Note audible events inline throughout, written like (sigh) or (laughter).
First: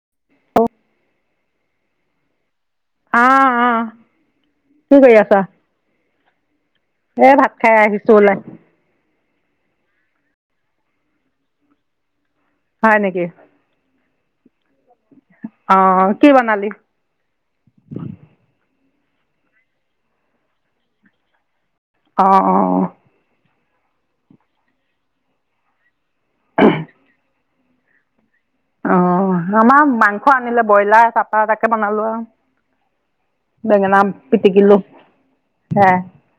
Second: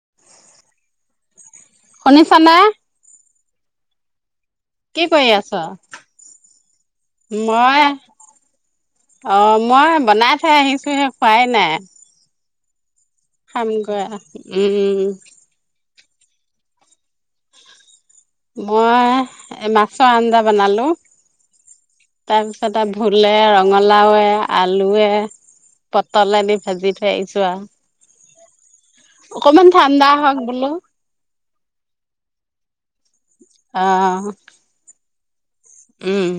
(inaudible) শুনিছা নে? অ'-অ'। কি কৰি আছা? এ' ভাত খাই মই আহিছো ওলায়। অ' মই বনাই থৈ আহিছো হে খোৱাই নাই হয় নেকি? খাম গৈ অহা। উম অ', কি বনালি? মই মাছৰ আঞ্জা বনালোঁ অ', তাৰপিছত অ', আৰু ভোলে ৰ ৰঙালাৱে আলুৱে পটলেদি ভাজি থৈ আহিছোঁ আৰু। অ' অকমান আমাৰ ঠাণ্ডা মাংস হওক আনিলে বোলো ব্ৰইলাৰ। চাপা এটাকে বনালোঁ আৰু। অ বেঙেনা পিটিকিলোঁ। উম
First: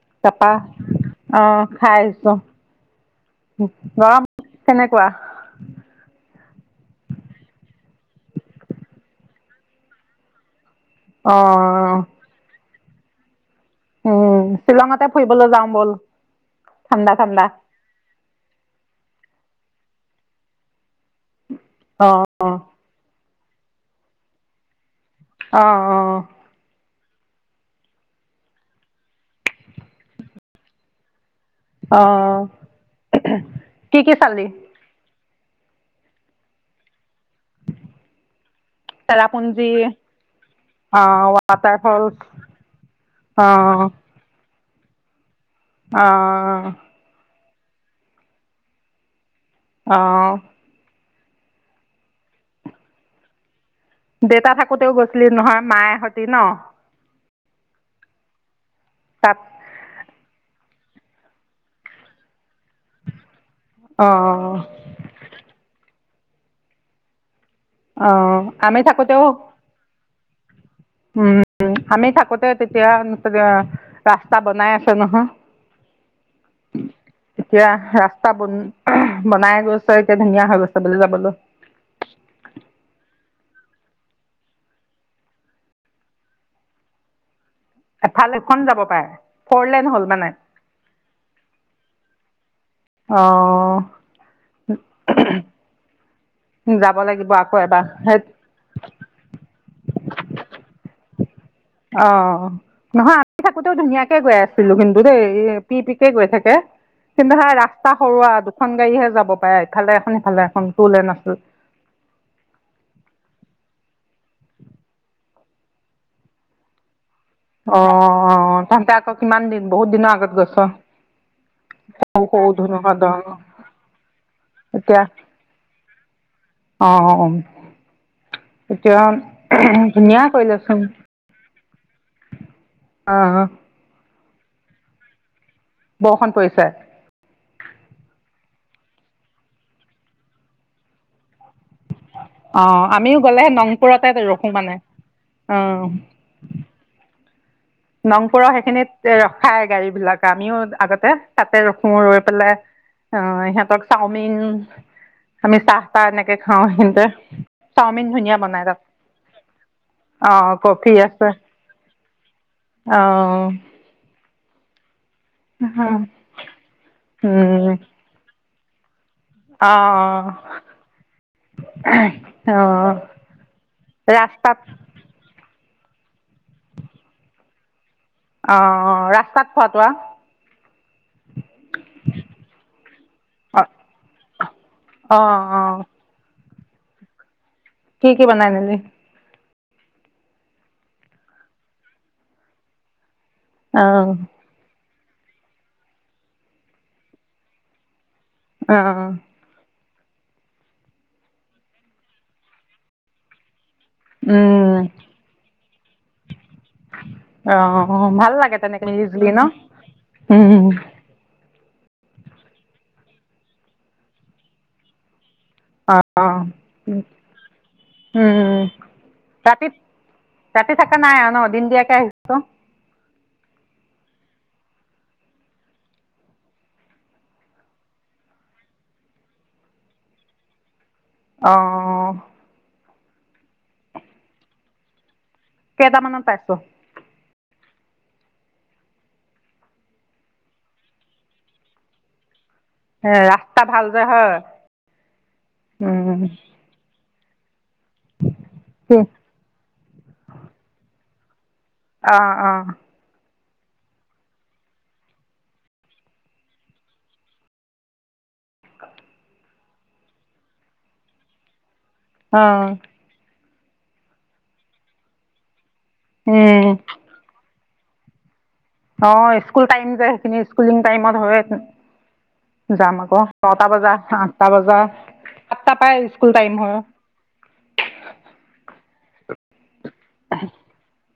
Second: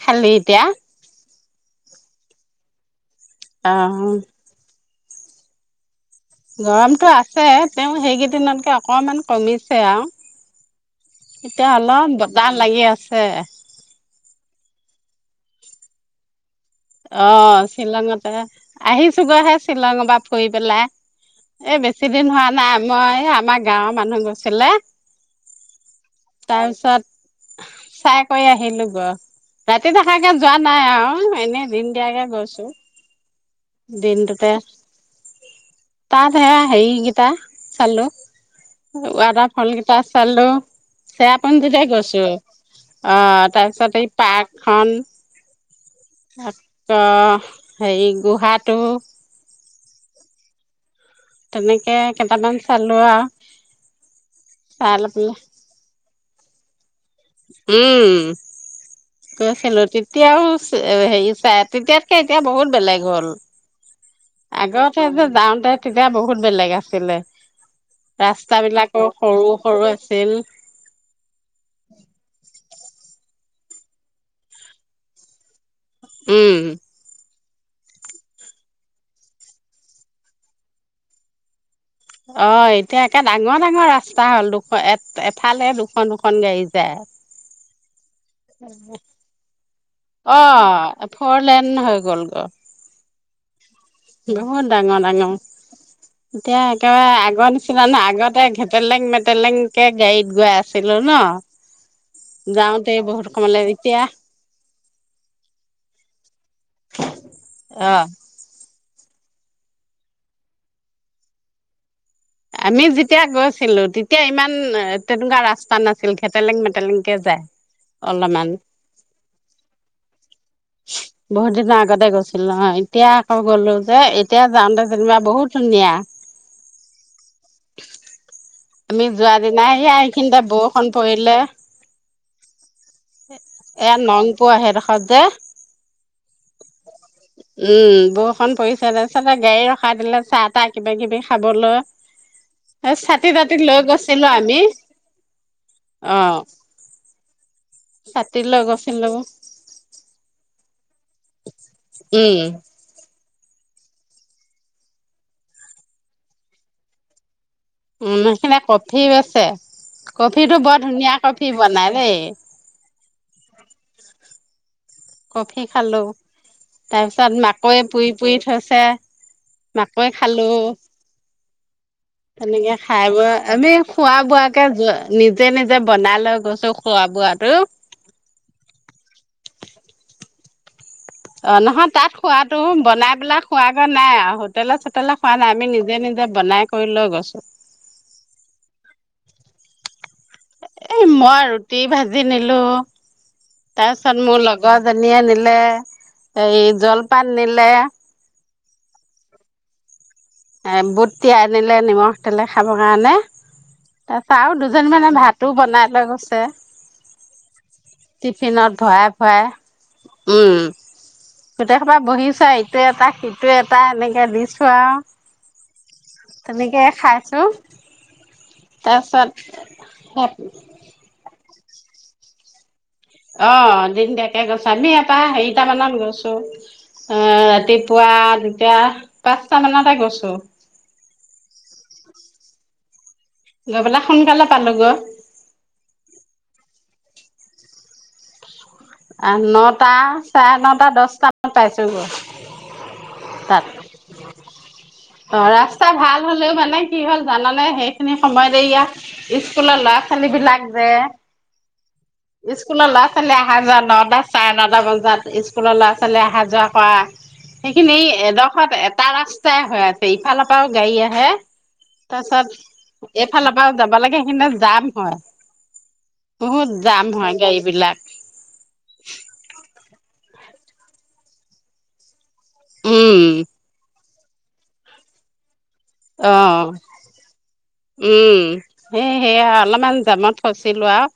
খালি তাৰপা এতিয়া অ' খাই আছোঁ‌ অহ কেনেকুৱা? গৰমটো আছে তেওঁ সেইকেইদিনতকে অকমান কমিছে আৰু এতিয়া অ', অলপ বতাহ লাগি আছে। সেয়ে উম শ্বিলঙতে ফুৰিবলৈ যাওঁ ব'ল। ঠাণ্ডা ঠাণ্ডা। অ' শ্বিলঙতে আহিছো গৈ আহা শ্বিলঙৰ পৰা ফুৰি পেলাই এ বেছি দিন অ', হোৱা অ', নাই মই আমাৰ গাঁওৰ মানুহ গৈছিলে অ' অ' তাৰপিছত চাই কৰি আহিলো গৈ। ৰাতি থকাকে যোৱা নাই আৰু এনে দিন অ', (unintelligible) অ', গৈছো। কি কি চালি? দিনটোতে তা সেয়া হেৰি চালো ৱাটাৰ ফল চেৰাপুঞ্জী, কেইটা চালোঁ‌ অ', ৱাটাৰ চেৰাপুঞ্জীতে ফলচ গৈছো। অ' তাৰ পিছত এই পাৰ্ক খান আ অ', হেৰি গুহাটো অ' তেনেকে কেইটামান চালো আৰু। দেউতা থাকোতেও চাই লৈ গৈছিলি পেলাই নহয় মায়ে তি ন উম তাত গৈছিলো তেতিয়াও হেৰি চাই তেতিয়াতকে এতিয়া বহুত বেলেগ হ'ল। অ', আগতে যাওঁতে তেতিয়া বহুত বেলেগ আছিলে অ, ৰাস্তা আমি বিলাকো থাকোতেও, সৰু সৰু আছিল উম, আমি থাকোতে তেতিয়া ৰাস্তা বনাই আছে নহয় উম এতিয়া ৰাস্তা বন বনাই গৈছে এতিয়া ধুনীয়া হৈ গৈছে বোলে যাবলৈ অ' এতিয়া একে ডাঙৰ ডাঙৰ ৰাস্তা হ'ল। দুখন এ এফালে দুখন দুখন গাড়ী যায়। এফালেখন যাব পাৰে ফৰলেন অ' ফৰলেন হৈ গ'ল অ', গৈ বহুত ডাঙৰ ডাঙৰ। এতিয়া যাব একেবাৰে লাগিব আগৰ আকৌ এবাৰ নিচিনা নাই সেই আগতে ঘেটলেং মেটলেংকে গাড়ীত গৈ আছিলো ন? অ' যাওঁতে নহয় বহুত আমি সময়লে থাকোঁ‌তেও এতিয়া ধুনীয়াকৈ গৈ আছিলো কিন্তু দেই পি পিকে গৈ থাকে কিন্তু ৰাস্তা অ সৰু আৰু এখন গাড়ীহে যাব পাৰে ইফালে এখন সিফালে এখন। টু লেণ্ড ৰাষ্টা। আমি যেতিয়া গৈছিলোঁ তেতিয়া ইমান তেনেকুৱা ৰাস্তা নাছিল। খেতেলেং-মেতেলেং। কে যায় অ অ অলপমান। তহঁতে আকৌ কিমান দিন বহুত দিনৰ আগত গৈছ বহুত দিনৰ আগতে সৰু গৈছিল সৰু নহয় ধুনুহঁত এতিয়া আকৌ অ'। গলো যে এতিয়া যাওঁতে এতিয়া যেনিবা বহুত ধুনীয়া। (inaudible) আমি যোৱা দিনাই এয়া ধুনীয়া এখিনিতে কৰিলেচোন বৰষুণ পৰিলে। অ এয়া নংপুৰৰ সেইডোখৰত যে উম, বৰষুণ পৰিছে বৰষুণ পৰি (unintelligible) গাড়ী ৰখাই দিলে চাহ-তাহ কিবা-কিবি খাবলৈ। অ আমিও ছাতি গ'লে তাতি সেই লৈ নংপুৰতে গৈছিলো ৰখো আমি মানে। অ। অ ছাতি নংপুৰৰ লৈ গৈছিলো সেইখিনিত ৰখাই গাড়ী বিলাক আমিও আগতে তাতে ৰখো, ৰৈ উম পেলাই, অ ইহঁতক চাওমিন, আমি চাহ তাহ এনেকে খাওঁ সেইখিনিতে। উম সেইখিনিত কফি আছে অ কফিটো বৰ কফি ধুনীয়া আছে কফি বনাই দেই। (unintelligible) অ' কফি খালো। তাৰ পিছত উম মাকৈ পুৰি-পুৰি থৈছে। অ পে মাকৈ খালো। অ তেনেকে খাই বৈ আমি ৰাস্তাত খোৱা-বোৱাকে নিজে নিজে নিজে বনায় লৈ গৈছোঁ খোৱা-বোৱাটো। অহ, ৰাস্তাত খোৱা-তোৱা! অ নহয়। তাত খোৱাটো বনায় পেলায় অ খোৱাগৈ নাই আৰু হোটেলে-চোটেলে অ অ খোৱা নাই। আমি নিজে নিজে বনাই (unintelligible) গছত। কি কি বনাই নিলি? এ মই ৰুটি-ভাজি নিলো। অ তাৰ পিছত মোৰ লগৰ ধনীয়া নিলে এই জলপান নিলে অহ। এ বুট তিয়াই নিলে নিমখ তেলে খাবৰ কাৰণে তাৰ পৰা আৰু উম দুজনী মানে ভাতো বনাই লৈ গৈছে অ ভাল লাগে টিফিনত তেনেকে ভৰাই মিলি-জুলি ন? ভৰাই উ। গোটেইহোপা বহিছো আৰু ইটোৱে এটা সিটোৱে এটা এনেকে দিছো আৰু অ অ। তেনেকে খাইছো উম, তাৰপিছত ৰাতি ৰাতি থাকা নাই আৰু ন দিন দিয়াকে আহিছো অ দিনদিয়াকে গৈছো, আমি ইয়াৰ পৰা হেৰিটা মানত গৈছো, আহ ৰাতিপুৱা দুটা পাঁচটা মানতে গৈছো। অ ', গৈ পেলাই সোনকালে পালো গৈ। কেইটামানত পাইছো। নটা, চাৰে নটা, দচটা মানত পাইছো গৈ। ৰাস্তা তাত ভাল যে হয় অ', ৰাস্তা উম ভাল হলেও মানে কি হ'ল জাননে? সেইখিনি সময়তে ইয়াত স্কুলৰ ল'ৰা ছোৱালী বিলাক যে অ অ স্কুলৰ লৰা ছোৱালী বিলাক যে অহা যোৱা নটা, চাৰে নটা বজাত স্কুলৰ ল'ৰা ছোৱালী অহা যোৱা কৰা সেইখিনি এডোখৰত এটা ৰাস্তাই হৈ আছে ইফালৰ পৰাও গাড়ী আহে অ তাৰপিছত এক ইফালৰ পৰা যাবা লাগে সেইখিনতে যাম হয়। উম বহুত যাম হয় গাড়ীবলাক। আ (inaudible) অ স্কুল টাইম যে সেইখিনি স্কুলিং টাইমত হয়চোন যাম আকৌ উম নটা বজা। আঠটা বজাত। অ', উম, হে হেইয়া অলপ ইমান যামত ফচিলো আওঁ।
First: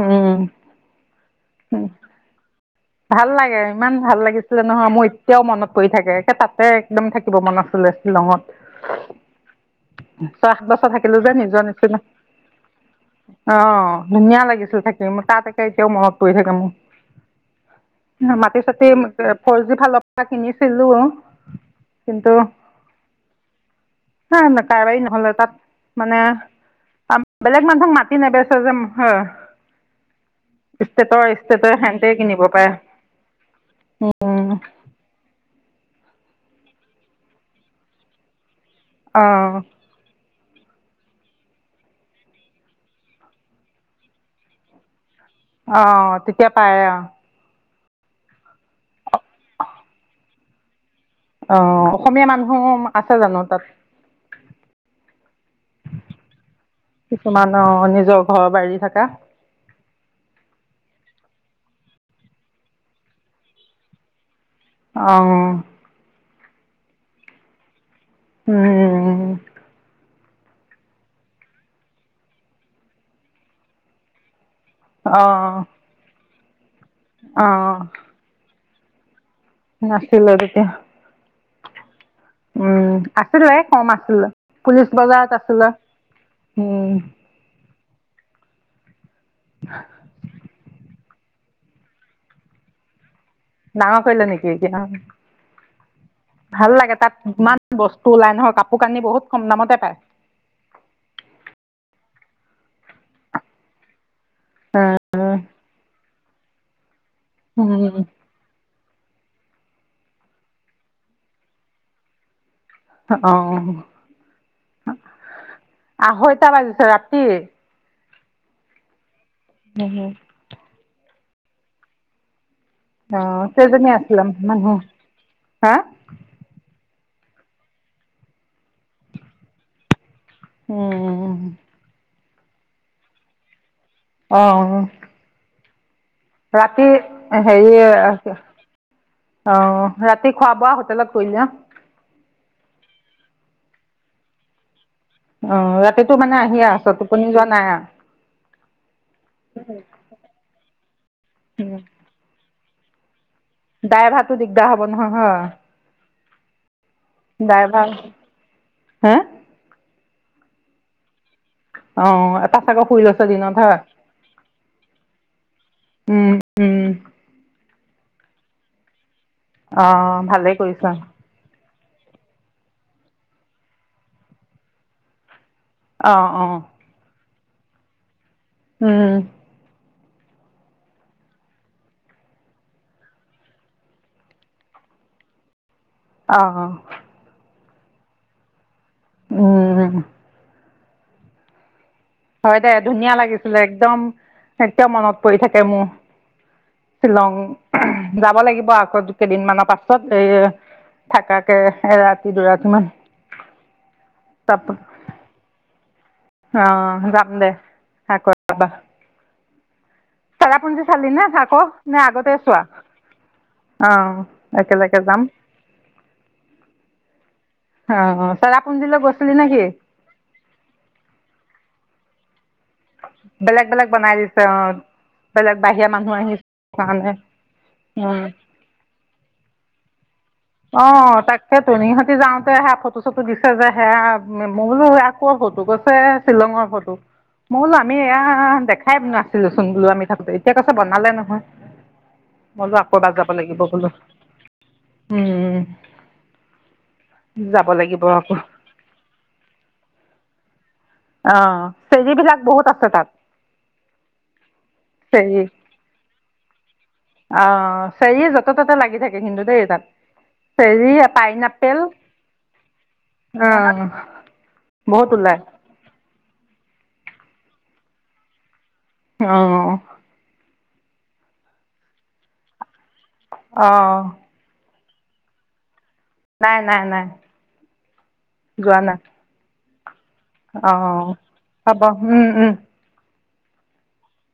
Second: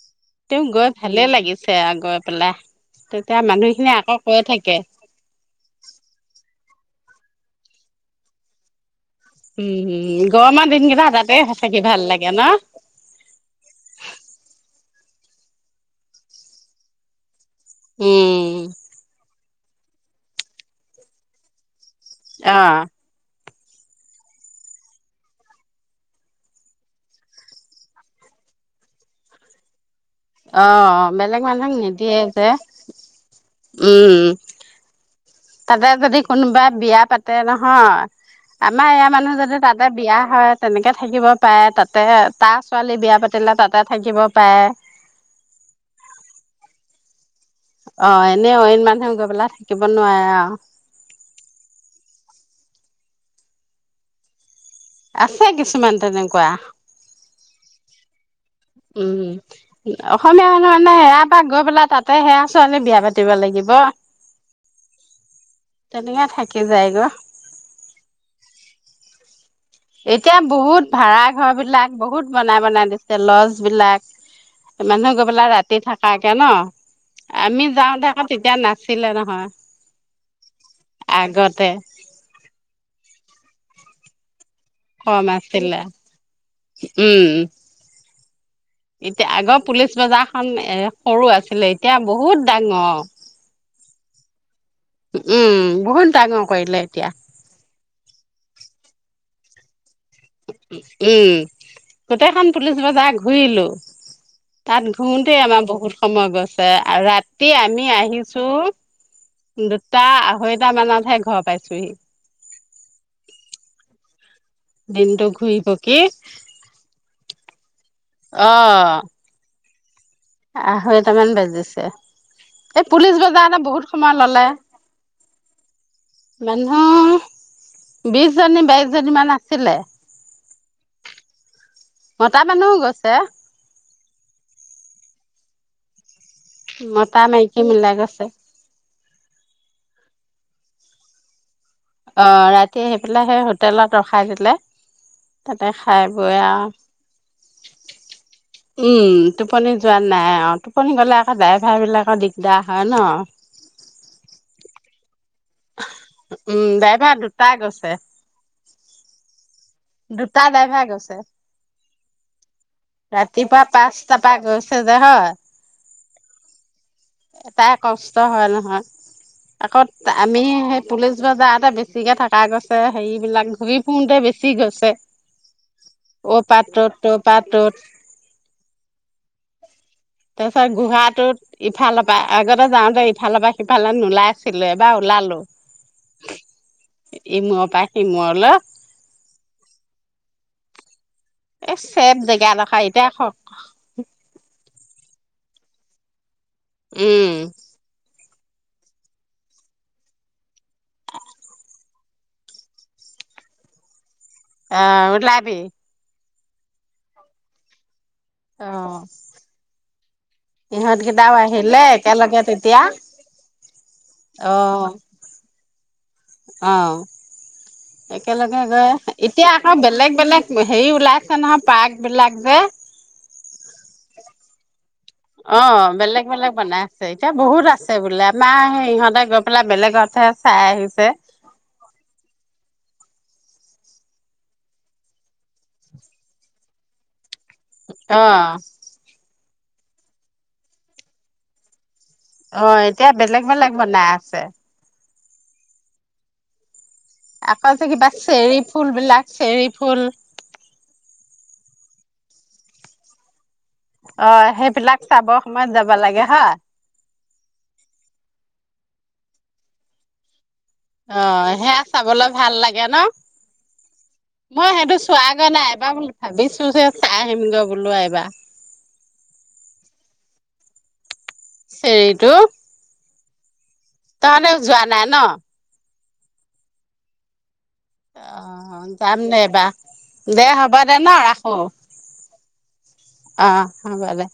উম লাগিছে উ আৰু গৈ পেলাই ভাল তেতিয়া লাগে মানুহখিনি ইমান আকৌ ভাল কৈ লাগিছিলে থাকে নহয় মোৰ এতিয়াও মনত পৰি থাকেে তাতে একদম থাকিব মন আছিলে শ্বিলঙত। উম পাঁচ গৰমৰ বছৰ দিনকেইটা থাকিলো যে তাতে নিজৰ থাকি নিচিনা। ভাল লাগে ন অ 'ধুনীয়া লাগিছে। মোৰ তাতে এতিয়াও মনত পৰি থাকে মোৰ। না উম মাটি চাতি ফৰ জি ফালৰ পৰা কিনিছিলো। কিন্তু অ হ কাৰবাৰী নহলে তাত মানে আ বেলেগ মানুহক‌ মাতি নেবেচে যে হ অ' বেলেগ মানুহক সেহেঁতে নিদিয়ে কিনিব যে পাৰে উম, তাতে যদি কোনোবাই বিয়া পাতে নহয় আমাৰ ইয়াৰ মানুহ অ' যদি তাতে বিয়া হয় তেনেকে থাকিব পাৰে তাতেহে তাৰ ছোৱালী বিয়া পাতিলে তাতে থাকিব পাৰে। অ', তেতিয়া পাৰে অ '। অ এনেই অইন মানুহে গৈ পেলাই থাকিব নোৱাৰে আৰু। অহ, অসমীয়া মানুহ আছে জানো তাত আছে কিছুমান তেনেকুৱা কিছুমান অ' নিজৰ ঘৰ বাৰী থকা উম অসমীয়া মানুহ মানে তাক গৈ পেলাই তাতে সেয়া ছোৱালী বিয়া পাতিব লাগিব অহ ক যায়গ উম এতিয়া বহুত ভাড়া ঘৰ বিলাক বহুত বনাই বনাই দিছে লজ বিলাক মানুহ গৈ পেলা অ' ৰাতি থাকা কে ন আমি অ' যাওঁ আকৌ তেতিয়া না আছিলে নহয় নাছিলে তেতিয়া আগতে উম আছিলে কম আছিলো পুলিচ বজাৰত আছিলে উম এতিয়া আগৰ পুলিচ বজাৰখন এ সৰু আছিলে এতিয়া বহুত ডাঙৰ ডাঙৰ কৰিলে নেকি এতিয়া ব ভাল লাগে তাত ইমান বস্তু ওলাই নহয় কাপোৰ শুকানি বহুত কম দামতে পায় উম গোটেইখন পুলিচ বজাৰ ঘূৰিলো তাত ঘুৰোতেই আমাৰ বহুত সময় গ'ল। আগাত তিয়া আমি আহিছো দুটা আঢ়ৈটা মানতহে ঘৰ পাইছোহি অ' দিনটো ঘূৰি পকি আঢ়ৈটা বাজিছে ৰাতি আহ উম হু আঢ়ৈটামান বাজিছে এই পুলিচ অঁ বজাৰতে কেইজনী বহুত সময় আছিলে ল'লে মানুহ হা মানুহৰ বিশ জনী বাইশ জনী মান আছিলে উম মতা মানুহও গৈছে অহ ৰাতি মতা মাইকী হেৰি মিলাই গৈছে অ' ৰাতি খোৱা-বোৱা হোটেলত কৰিলি ন? অ' ৰাতি আহি পেলাই সেই হোটেলত ৰখাই দিলে। তাতে অঁ খাই ৰাতিটো মানে বৈ আহি আও, আছ টোপনি যোৱা নাই আৰু উম টোপনি যোৱা নাই আৰু টোপনি গ'লে আকৌ ড্ৰাইভাৰ বিলাকৰ দিগদা হয় ন দাইভাতো দিগদাৰ হব নহয় হয়। (inaudible) উম দাই ডাইভাৰ হে দুটা ডাইভাৰ গৈছে। অ এটা চাগৈ শুই লৈছে দিনত ৰাতিপুৱা হয় পাঁচটা পা গৈছে যে হয় উম উম এটাৰে কষ্ট হয় নহয়। অ আকৌ আমি ভালেই সেই কৰিছা পুলিচ বজাৰতে ডি বেছিকে থকা গৈছে হেৰিবিলাক ঘূৰি ফুুৰতে বেছি গৈছে। অ ও অ পাত্ৰত তাত উঠ। উম তাৰ পিছত গুহাটোত ইফালৰ পৰা আগতে যাওঁতে ইফালৰ পৰা সিফালে নোলাইছিলো এবাৰ ওলালো অহ! কা কি মৰিল অ উম ইছ। হয় দে, ধুনীয়া লাগিছিলে। একদম একদম মনত পৰি থাকে মোৰ। উম শ্বিলং যাব লাগিব আকৌ কেইদিনমানৰ পাছত এ থাকাকে এৰাতি দুৰাতি মান। তাৰ অ, উলাবি। অ' যাম দে আকৌ এবা। অ চেৰাপুঞ্জি ইহঁত চালি নে কেইটাও আকৌ আহিলে নে আগতে একেলগে চোৱা। তেতিয়া অ, অ একেলগে যাম। অ' অ একেলগে গৈ চেৰাপুঞ্জীলৈ গৈছিলি এতিয়া নেকি আকৌ বেলেগ বেলেগ হেৰি ওলাইছে নহয় পাৰ্ক বিলাক যে বেলেগ বেলেগ বনাই দিছে অ বেলেগ অ, বাহিৰা মানুহ বেলেগ আহিছে বেলেগ বনাই আছে। কাৰণে এতিয়া বহুত আছে উম। বোলে আমাৰ সেই সিহঁতে গৈ পেলাই বেলেগতহে চাই অ আহিছে তাকেতো। ইহঁতি যাওঁতে হে ফটো ফটো দিছে যে, সেয়া মই বোলো এইয়া ক'ৰ ফটো? কৈছে শ্বিলঙৰ ফটো। মোলো আমি এ অ দেখাই ন চোন বলো আমি থাকো এতিয়া কৈছে বনালে নহয় মই বোলো অ' আকৌ এতিয়া এবাৰ যাব বেলেগ লাগিব বেলেগ বোলো বনাই আছে উম যাব আকৌ যে লাগিব কিবা আকৌ চেৰি ফুল বিলাক চেৰি ফুল অ' চেজ বিলাক বহুত আছে তাত অ' সেইবিলাক চাব চেৰি সময়ত যাব লাগে হ অ' চেৰিয়ে য'তে-ত'তে লাগি থাকে কিন্তু দেই তাত। চেৰি পাইন অ' সেয়া আপেল চাবলৈ ভাল লাগে ন অ', মই সেইটো বহুত ওলাই চোৱাগৈ নাই এবাৰ ভাবিছো চাই আহিমগৈ বোলো এইবা অ'। চেৰিটো (inaudible) অ' তহঁতে যোৱা নাই ন'? নাই নাই নাই যোৱা অ' নাই যাম দে এবাৰ অ' হব। উম-উম। অ' হ'ব দে